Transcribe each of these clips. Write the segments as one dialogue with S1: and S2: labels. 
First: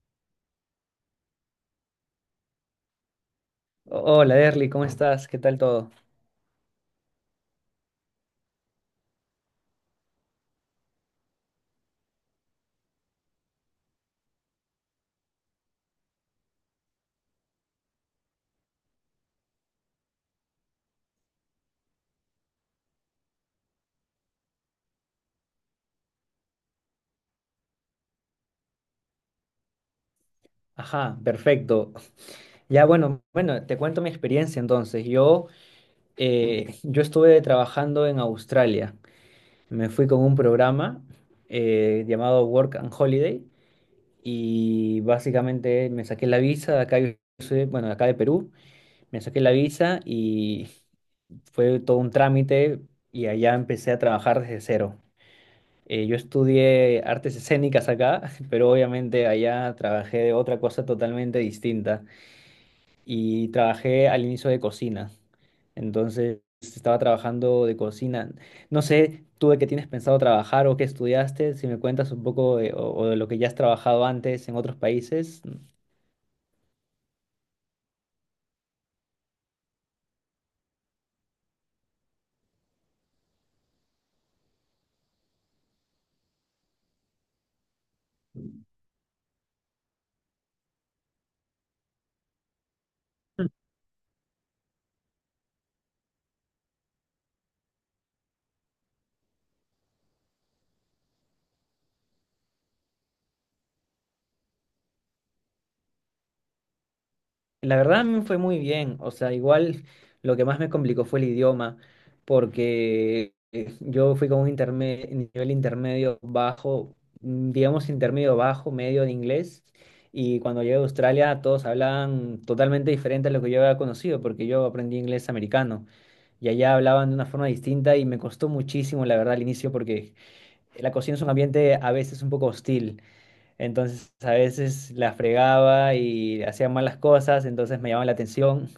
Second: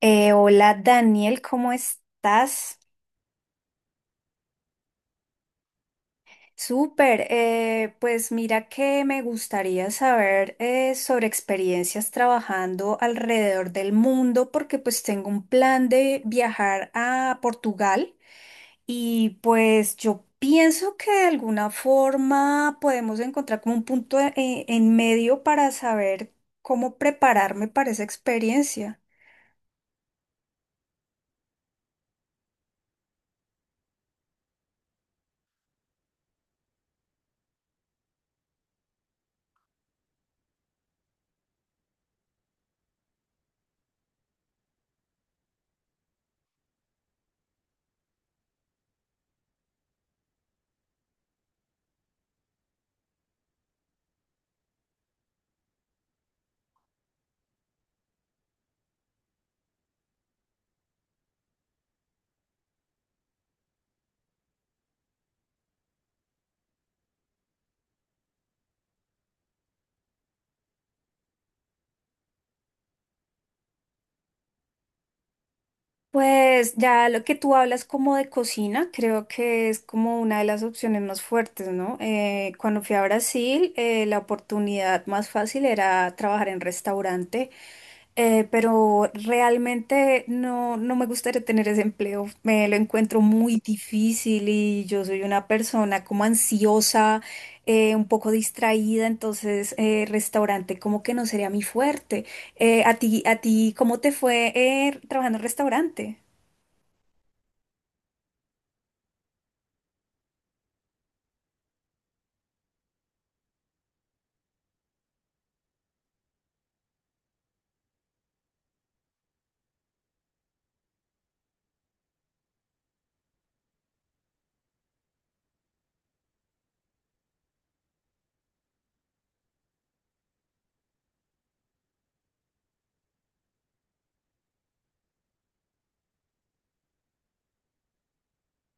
S1: Hola Daniel, ¿cómo estás?
S2: Hola, Derly, ¿cómo estás? ¿Qué tal todo?
S1: Súper, pues mira que me gustaría saber sobre experiencias trabajando alrededor del mundo, porque pues tengo un plan de viajar a Portugal y pues yo pienso que de alguna forma podemos encontrar como un en medio para saber cómo prepararme para esa experiencia.
S2: Ajá, perfecto. Ya, bueno, te cuento mi experiencia entonces. Yo estuve trabajando en Australia. Me fui con un programa llamado Work and Holiday y básicamente me saqué la visa de acá, yo bueno, de acá de Perú. Me saqué la visa y fue todo un trámite y allá empecé a trabajar desde cero. Yo estudié artes escénicas acá, pero obviamente allá trabajé de otra cosa totalmente distinta y trabajé al inicio de cocina. Entonces estaba trabajando de cocina. No sé, tú de qué tienes pensado trabajar o qué estudiaste, si me cuentas un poco o, de lo que ya has trabajado antes en otros países.
S1: Pues ya lo que tú hablas como de cocina, creo que es como una de las opciones más fuertes, ¿no? Cuando fui a Brasil, la oportunidad más fácil era trabajar en restaurante, pero realmente no, no me gustaría tener ese empleo. Me lo encuentro muy difícil y yo soy una persona como ansiosa, un poco distraída, entonces restaurante como que no sería mi fuerte. ¿A ti cómo te fue trabajando en restaurante?
S2: La verdad me fue muy bien, o sea, igual lo que más me complicó fue el idioma, porque yo fui con un nivel intermedio bajo, digamos intermedio bajo, medio de inglés, y cuando llegué a Australia todos hablaban totalmente diferente a lo que yo había conocido, porque yo aprendí inglés americano, y allá hablaban de una forma distinta y me costó muchísimo, la verdad, al inicio, porque la cocina es un ambiente a veces un poco hostil. Entonces a veces la fregaba y hacía malas cosas, entonces me llamaba la atención.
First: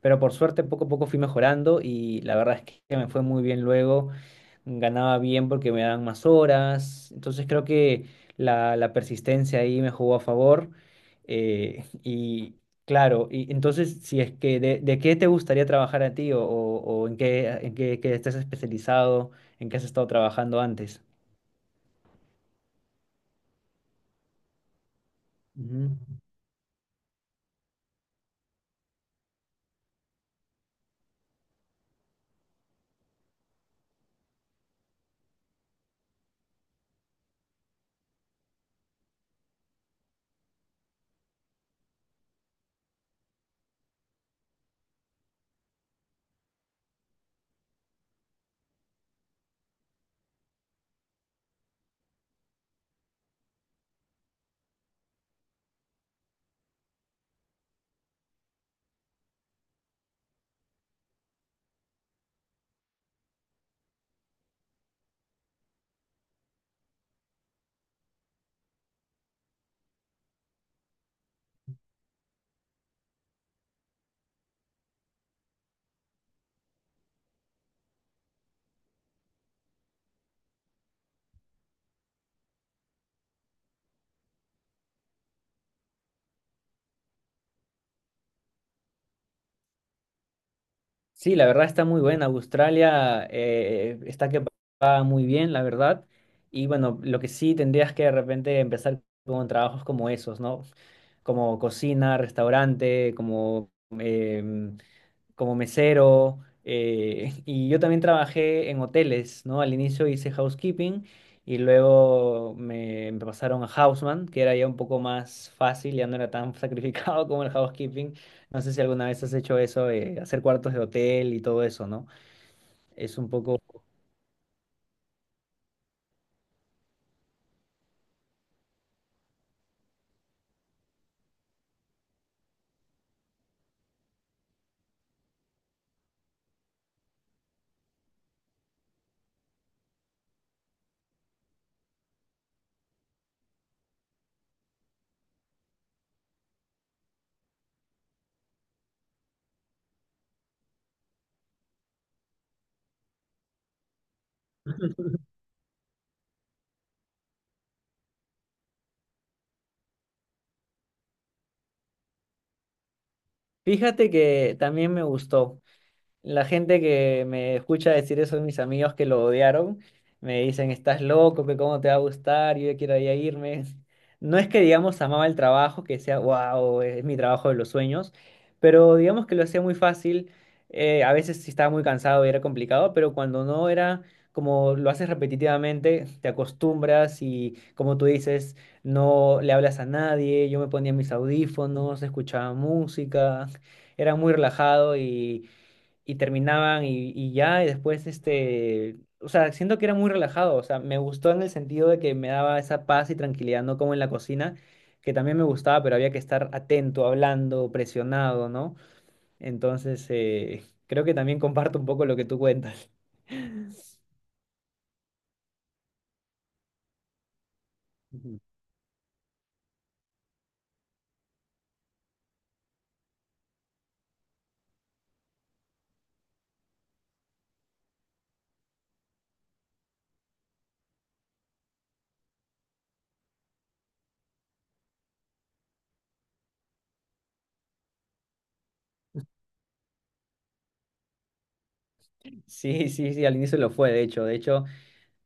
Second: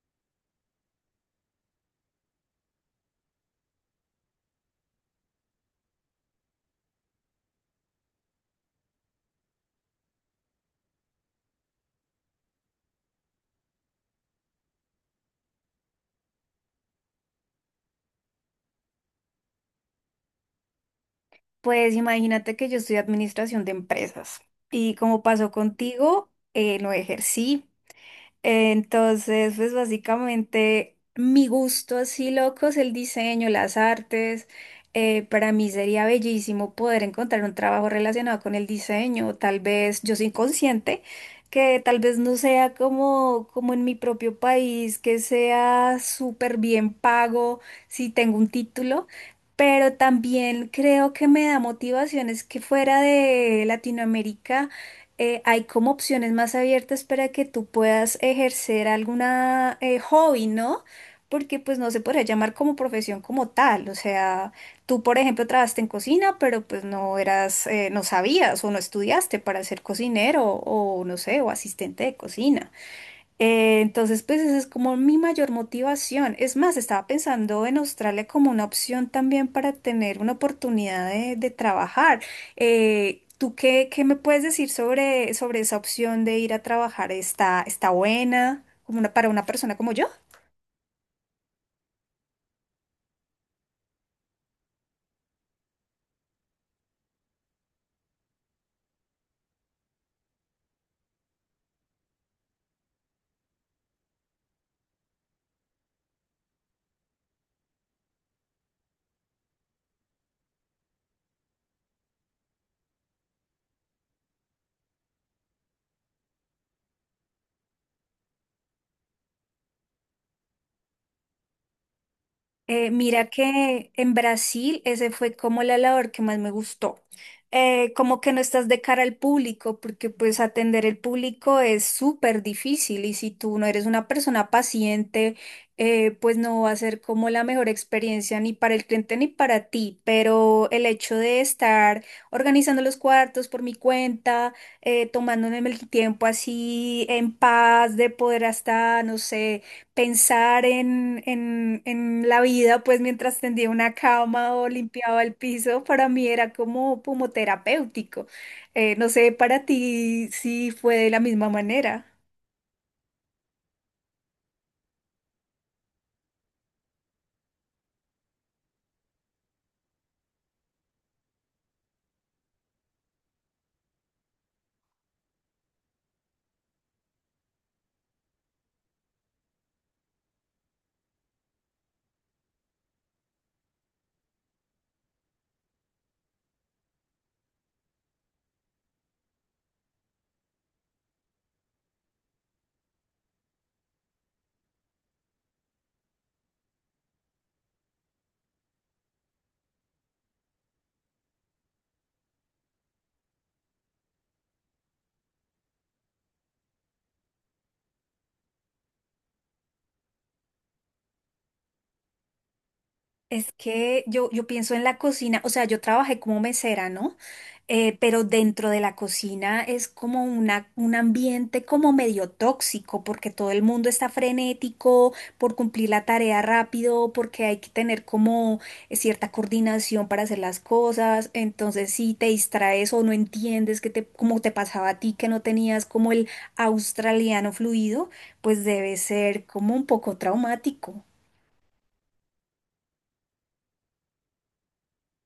S2: Pero por suerte poco a poco fui mejorando y la verdad es que me fue muy bien luego. Ganaba bien porque me daban más horas. Entonces creo que la persistencia ahí me jugó a favor. Eh, y claro, y entonces si es que de qué te gustaría trabajar a ti o en qué, qué estás especializado, en qué has estado trabajando antes.
S1: Pues imagínate que yo estudié administración de empresas y, como pasó
S2: Ujú.
S1: contigo, no ejercí. Entonces, pues básicamente mi gusto así loco es el diseño, las artes. Para mí sería bellísimo poder encontrar un trabajo relacionado con el diseño. Tal vez yo soy consciente que tal vez no sea como, como en mi propio país, que sea súper bien pago si tengo un título. Pero también creo que me da motivaciones que fuera de Latinoamérica hay como opciones más abiertas para que tú puedas ejercer alguna hobby, ¿no? Porque pues no se puede llamar como profesión como tal. O sea, tú, por ejemplo, trabajaste en cocina, pero pues no eras, no sabías o no estudiaste para ser cocinero o no sé, o asistente de cocina. Entonces, pues esa es como mi mayor motivación. Es más, estaba pensando en Australia como una opción también para tener una oportunidad de trabajar. ¿Tú qué me puedes decir sobre, sobre esa opción de ir a trabajar? ¿Está buena como una- para una persona como yo?
S2: Sí, la verdad está muy buena. Australia está que va muy bien, la verdad. Y bueno, lo que sí tendrías que de repente empezar con trabajos como esos, ¿no? Como cocina, restaurante, em, como mesero, y yo también trabajé en hoteles, ¿no? Al inicio hice housekeeping y luego me pasaron a houseman, que era ya un poco más fácil, ya no era tan sacrificado como el housekeeping. No sé si alguna vez has hecho eso, hacer cuartos de hotel y todo eso, ¿no? Es
S1: Mira
S2: un poco...
S1: que en Brasil ese fue como la labor que más me gustó. Como que no estás de cara al público, porque pues atender el público es súper difícil y si tú no eres una persona paciente, pues no va a ser como la mejor experiencia ni para el cliente ni para ti. Pero el hecho de estar organizando los cuartos por mi cuenta, tomándome el tiempo así en paz, de poder hasta, no sé, pensar en la vida, pues mientras tendía una cama o limpiaba el piso, para mí era como, como terapéutico. No sé para ti si fue de la misma manera.
S2: Fíjate que también me gustó. La gente que me escucha decir eso, mis amigos que lo odiaron, me dicen, estás loco, que cómo te va a gustar, yo ya quiero ya irme. No es que, digamos, amaba el trabajo, que sea, wow, es mi trabajo de los sueños, pero digamos que lo hacía muy fácil. A veces sí estaba muy cansado y era complicado, pero cuando no era como lo haces repetitivamente, te acostumbras y, como tú dices, no le hablas a nadie. Yo me ponía mis audífonos, escuchaba música, era muy relajado y terminaban y ya, y después, este, o sea, siento que era muy relajado, o sea, me gustó en el sentido de que me daba esa paz y tranquilidad, no como en la cocina, que también me gustaba, pero había que estar atento, hablando, presionado, ¿no? Entonces, creo que también comparto un poco lo que tú cuentas.
S1: Es que yo pienso en la cocina, o sea, yo trabajé como mesera, ¿no? Pero
S2: Ujú.
S1: dentro de la cocina es como una, un ambiente como medio tóxico, porque todo el mundo está frenético por cumplir la tarea rápido, porque hay que tener como cierta coordinación para hacer las cosas. Entonces, si te distraes o no entiendes que te, como te pasaba a ti, que no tenías como el australiano fluido, pues debe ser como un poco traumático.
S2: Sí, sí, sí, al inicio lo fue, de hecho, de hecho.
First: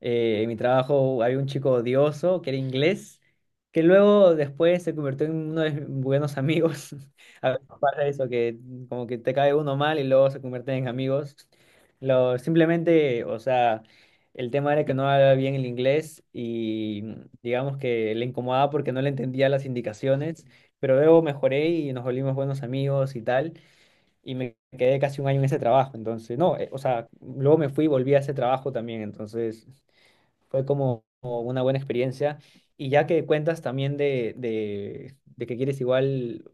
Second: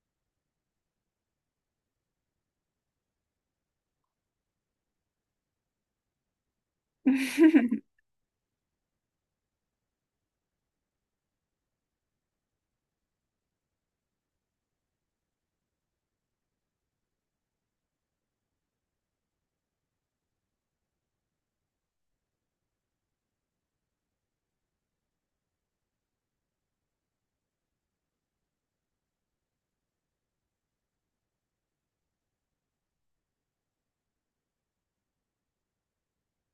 S2: En mi trabajo había un chico odioso que era inglés, que luego después se convirtió en uno de mis buenos amigos. A veces pasa eso, que como que te cae uno mal y luego se convierten en amigos. Lo, simplemente, o sea, el tema era que no hablaba bien el inglés y digamos que le incomodaba porque no le entendía las indicaciones, pero luego mejoré y nos volvimos buenos amigos y tal, y me quedé casi un año en ese trabajo. Entonces, no, o sea, luego me fui y volví a ese trabajo también, entonces... Fue como una buena experiencia. Y ya que cuentas también de que quieres igual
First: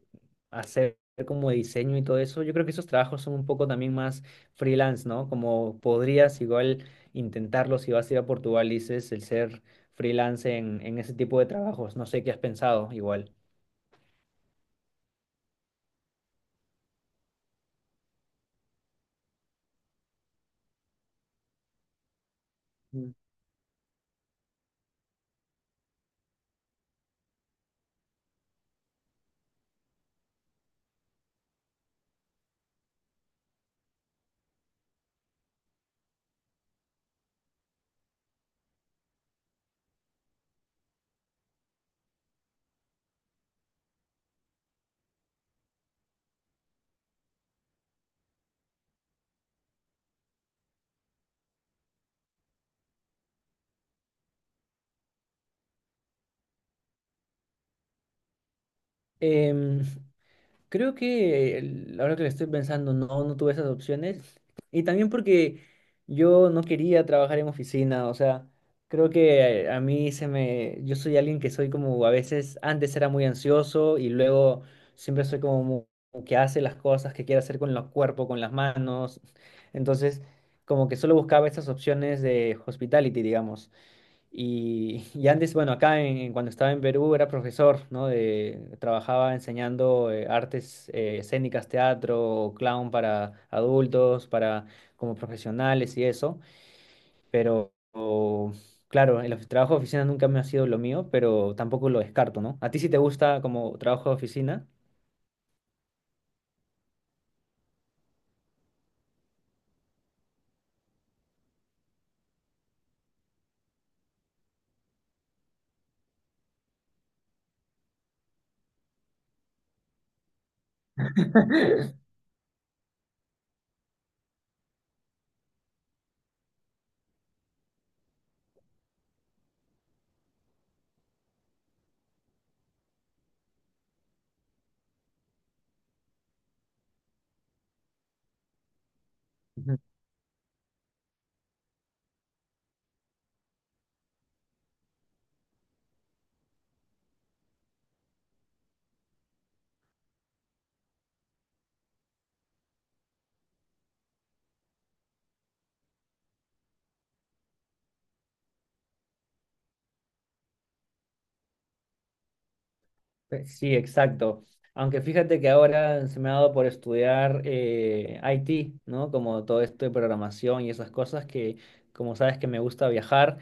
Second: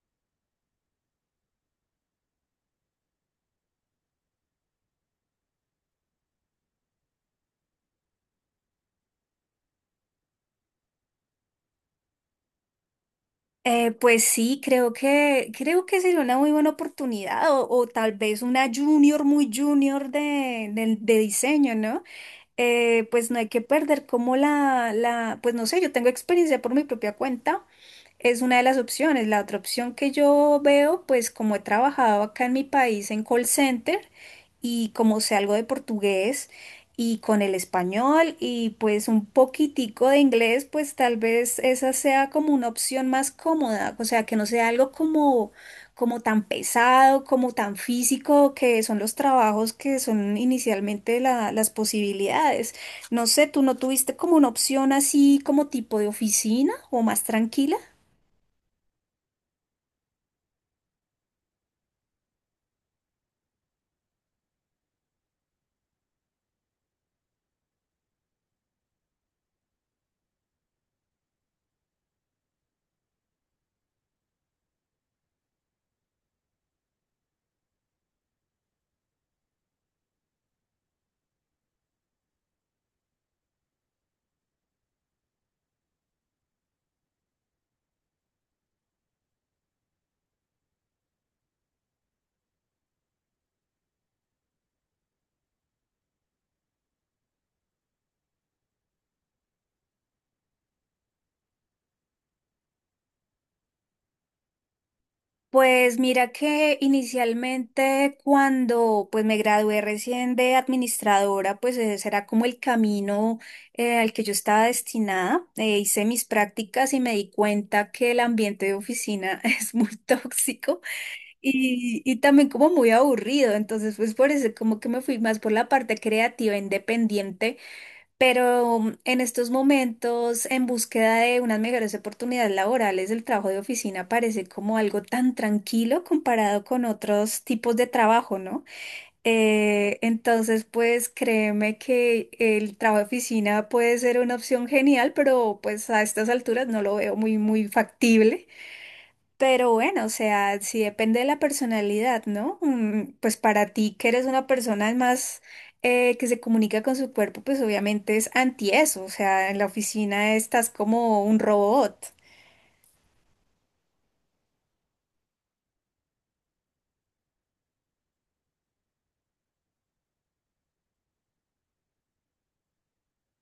S2: hacer como diseño y todo eso, yo creo que esos trabajos son un poco también más freelance, ¿no? Como podrías igual intentarlo si vas a ir a Portugal, dices, el ser freelance en ese tipo de trabajos. No sé qué has pensado igual.
S1: Pues sí, creo que sería una muy buena oportunidad o tal vez una junior muy junior de diseño, ¿no?
S2: Mm.
S1: Pues no hay que perder como pues no sé, yo tengo experiencia por mi propia cuenta, es una de las opciones. La otra opción que yo veo, pues como he trabajado acá en mi país en call center y como sé algo de portugués, y con el español y pues un poquitico de inglés, pues tal vez esa sea como una opción más cómoda, o sea, que no sea algo como, como tan pesado, como tan físico, que son los trabajos que son inicialmente la- las posibilidades. No sé, ¿tú no tuviste como una opción así como tipo de oficina o más tranquila?
S2: Em, Creo que ahora que lo estoy pensando, no tuve esas opciones. Y también porque yo no quería trabajar en oficina, o sea, creo que a mí se me... Yo soy alguien que soy como a veces, antes era muy ansioso y luego siempre soy como que hace las cosas que quiere hacer con los cuerpos, con las manos. Entonces, como que solo buscaba esas opciones de hospitality, digamos. Y, y antes, bueno, acá cuando estaba en Perú era profesor, ¿no? De, trabajaba enseñando artes escénicas, teatro, clown para adultos, para como profesionales y eso. Pero claro, el trabajo de oficina nunca me ha sido lo mío, pero tampoco lo descarto, ¿no? ¿A ti sí te gusta como trabajo de oficina?
S1: Pues mira que inicialmente cuando pues me gradué recién de administradora, pues e, ese era como el camino al que yo estaba destinada. Hice mis prácticas y me di cuenta que el ambiente de oficina es muy tóxico y también como muy aburrido. Entonces pues por eso como que me fui más por la parte creativa, independiente, pero mm, en estos momentos, en búsqueda de unas mejores oportunidades laborales, el trabajo de oficina parece como algo tan tranquilo comparado con otros tipos de trabajo, ¿no? Entonces, pues créeme que el trabajo de oficina puede ser una opción genial, pero pues a estas alturas no lo veo muy, muy factible. Pero bueno, o sea, sí depende de la personalidad, ¿no? Mm, pues para ti, que eres una persona más que se comunica con su cuerpo, pues obviamente es anti eso, o sea, en la oficina estás como un robot.
S2: Sí, exacto. Aunque fíjate que ahora se me ha dado por estudiar IT, ¿no? Como todo esto de programación y esas cosas que, como sabes que me gusta viajar,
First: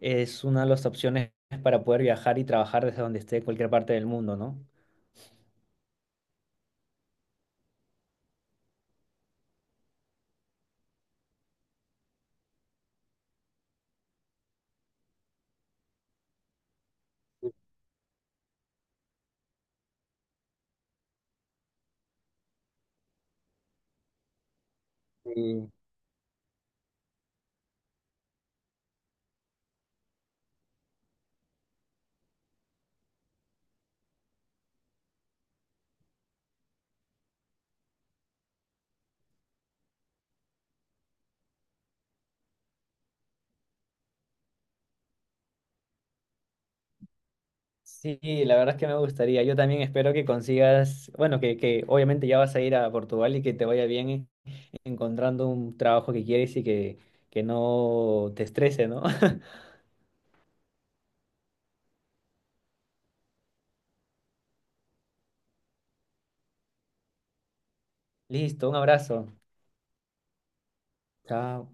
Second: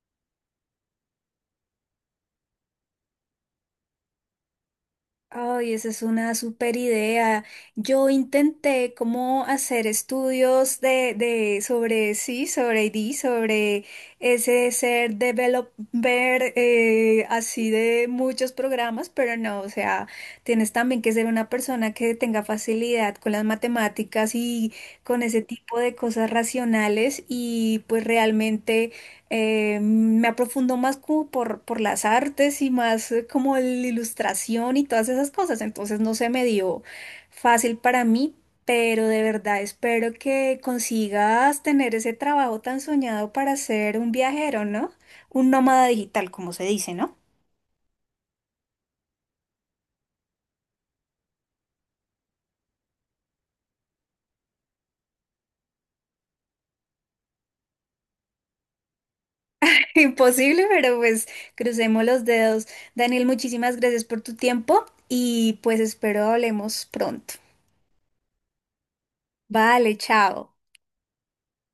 S2: es una de las opciones para poder viajar y trabajar desde donde esté, cualquier parte del mundo, ¿no?
S1: Ay, esa es una super idea. Yo intenté como hacer estudios de sobre sí, sobre ID, sobre ese ser developer, así de muchos programas, pero no, o sea, tienes también que ser una persona que tenga facilidad con las matemáticas y con ese
S2: Y
S1: tipo de cosas racionales y pues realmente me aprofundo más como por las artes y más como la ilustración y todas esas cosas. Entonces no se me dio fácil para mí, pero de verdad espero que consigas tener ese trabajo tan soñado para ser un viajero, ¿no? Un nómada digital, como se dice, ¿no?
S2: Sí, la verdad es que me gustaría. Yo también espero que consigas, bueno, que obviamente ya vas a ir a Portugal y que te vaya bien encontrando un trabajo que quieres y que no te estrese, ¿no?
S1: Imposible, pero pues crucemos los dedos. Daniel, muchísimas gracias por tu tiempo y pues espero hablemos pronto.
S2: Listo, un abrazo.
S1: Vale, chao.
S2: Chao.